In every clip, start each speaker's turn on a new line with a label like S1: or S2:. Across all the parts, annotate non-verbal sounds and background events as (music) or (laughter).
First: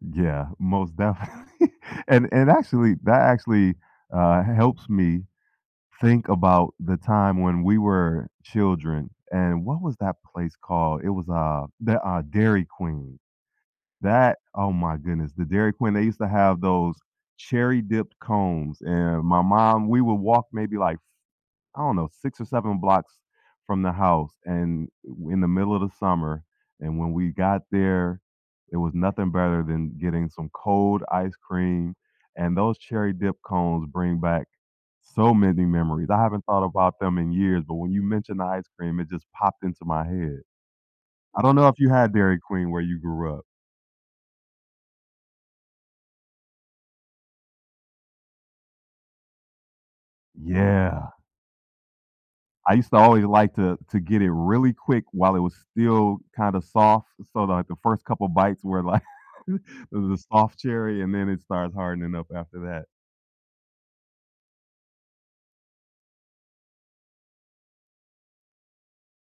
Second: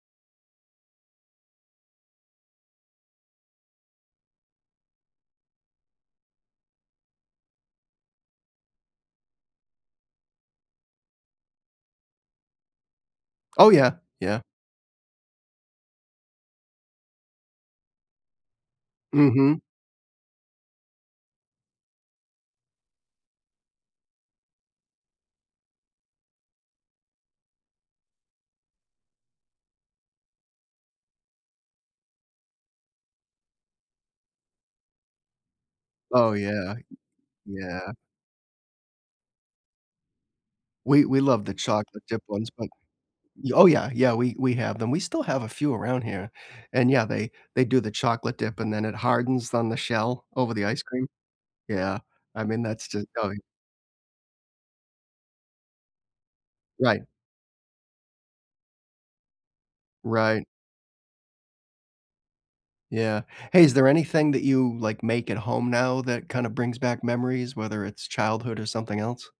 S1: Yeah, most definitely, and and actually that actually, uh, h helps me, think about the time when we were children, and, what was that place called? It was, uh, the uh, Dairy Queen.
S2: Oh, yeah,
S1: That,
S2: yeah.
S1: oh my goodness, the Dairy Queen, they used to have those cherry-dipped cones, and my
S2: Mhm.
S1: mom we would walk maybe, like, I don't know, 6 or 7 blocks from the house, and i in the middle of the summer. And when we got there, it was nothing better than getting some cold ice cream. And those cherry-dip cones bring back so many memories, I
S2: Oh,
S1: haven't thought
S2: yeah.
S1: about them in years, but when
S2: Yeah.
S1: you mentioned the ice cream, it just popped into my head.
S2: We we
S1: I
S2: loved the
S1: don't know if you
S2: chocolate
S1: had
S2: chip
S1: Dairy
S2: ones, but
S1: Queen where you grew up.
S2: oh, yeah, yeah, we we have them, we still have a few around here, and yeah, they they do the chocolate dip, and then it hardens on the shell over the ice cream.
S1: Yeah.
S2: Yeah, I mean,
S1: I
S2: that's
S1: used to
S2: just
S1: always
S2: oh y
S1: like to to get it really quick while it was still kinda
S2: Right.
S1: soft, so like the first couple bites were like th the
S2: Right.
S1: soft cherry, and then it starts hardening up after that.
S2: Yeah. Hey, is there anything that you, like, make at home now that kinda brings back memories, whether it's childhood or something else?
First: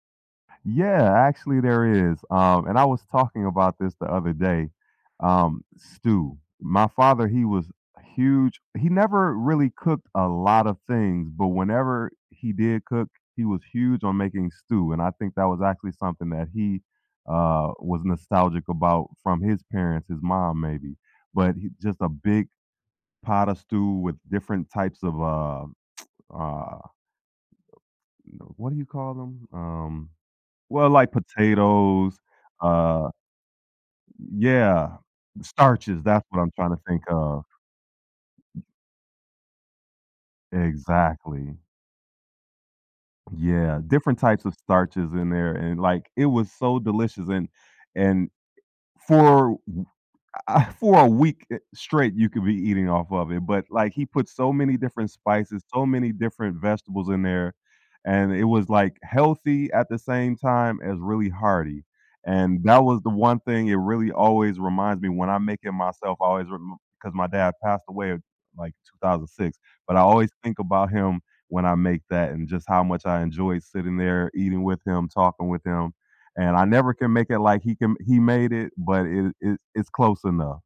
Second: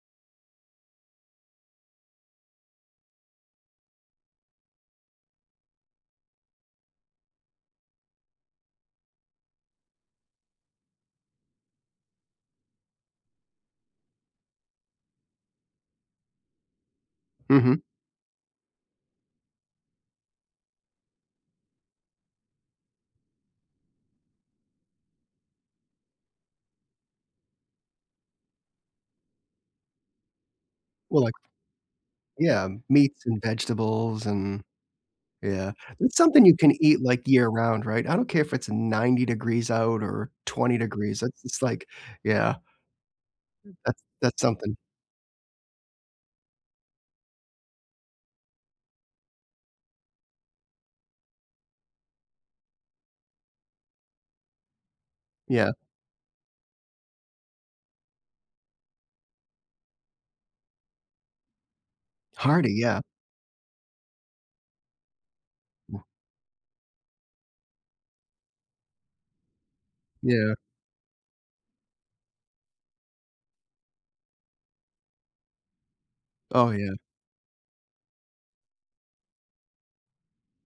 S1: Yeah, actually, there is, um, and I was talking about this the other day, um, stew. My father, he was huge he never really cooked a lot of things, but whenever he did cook, he was huge on making stew, and I think that was actually something that he, uh,
S2: Mhm.
S1: was nostalgic about from his parents, his mom maybe, but he just a big pot of stew with different types of, uh, (smacks lips) uh, y you know, what do you call them, um well, like
S2: Well, like
S1: potatoes,
S2: Yeah,
S1: uh
S2: meats and vegetables, and
S1: yeah,
S2: Yeah,
S1: starches,
S2: it's
S1: that's what
S2: something
S1: I'm
S2: you
S1: trying
S2: can
S1: to
S2: eat,
S1: think
S2: like,
S1: of.
S2: year round, right? I don't care if it's 90 degrees out or 20 degrees, it's
S1: Exactly.
S2: just like, yeah.
S1: Yeah,
S2: That's
S1: different
S2: that's
S1: types of
S2: something.
S1: starches in there, and like, it was so delicious, and, and e for w I I for a week, eh, straight, you could be eating off of it, but like, he put so many different spices,
S2: Yeah.
S1: so many different vegetables in there, and it was, like, healthy at the same time as really hearty. And
S2: Hardy,
S1: that
S2: yeah.
S1: was the one thing it really always reminds me when I make it
S2: Wou
S1: myself, I always rem 'cause my dad passed away, like, 2006, but I always
S2: Yeah.
S1: think about him when I make that and just how much I enjoyed sitting there, eating with him, talking with him. And I
S2: Oh,
S1: never
S2: yeah.
S1: can make it like he can he made it, but it it it's close enough.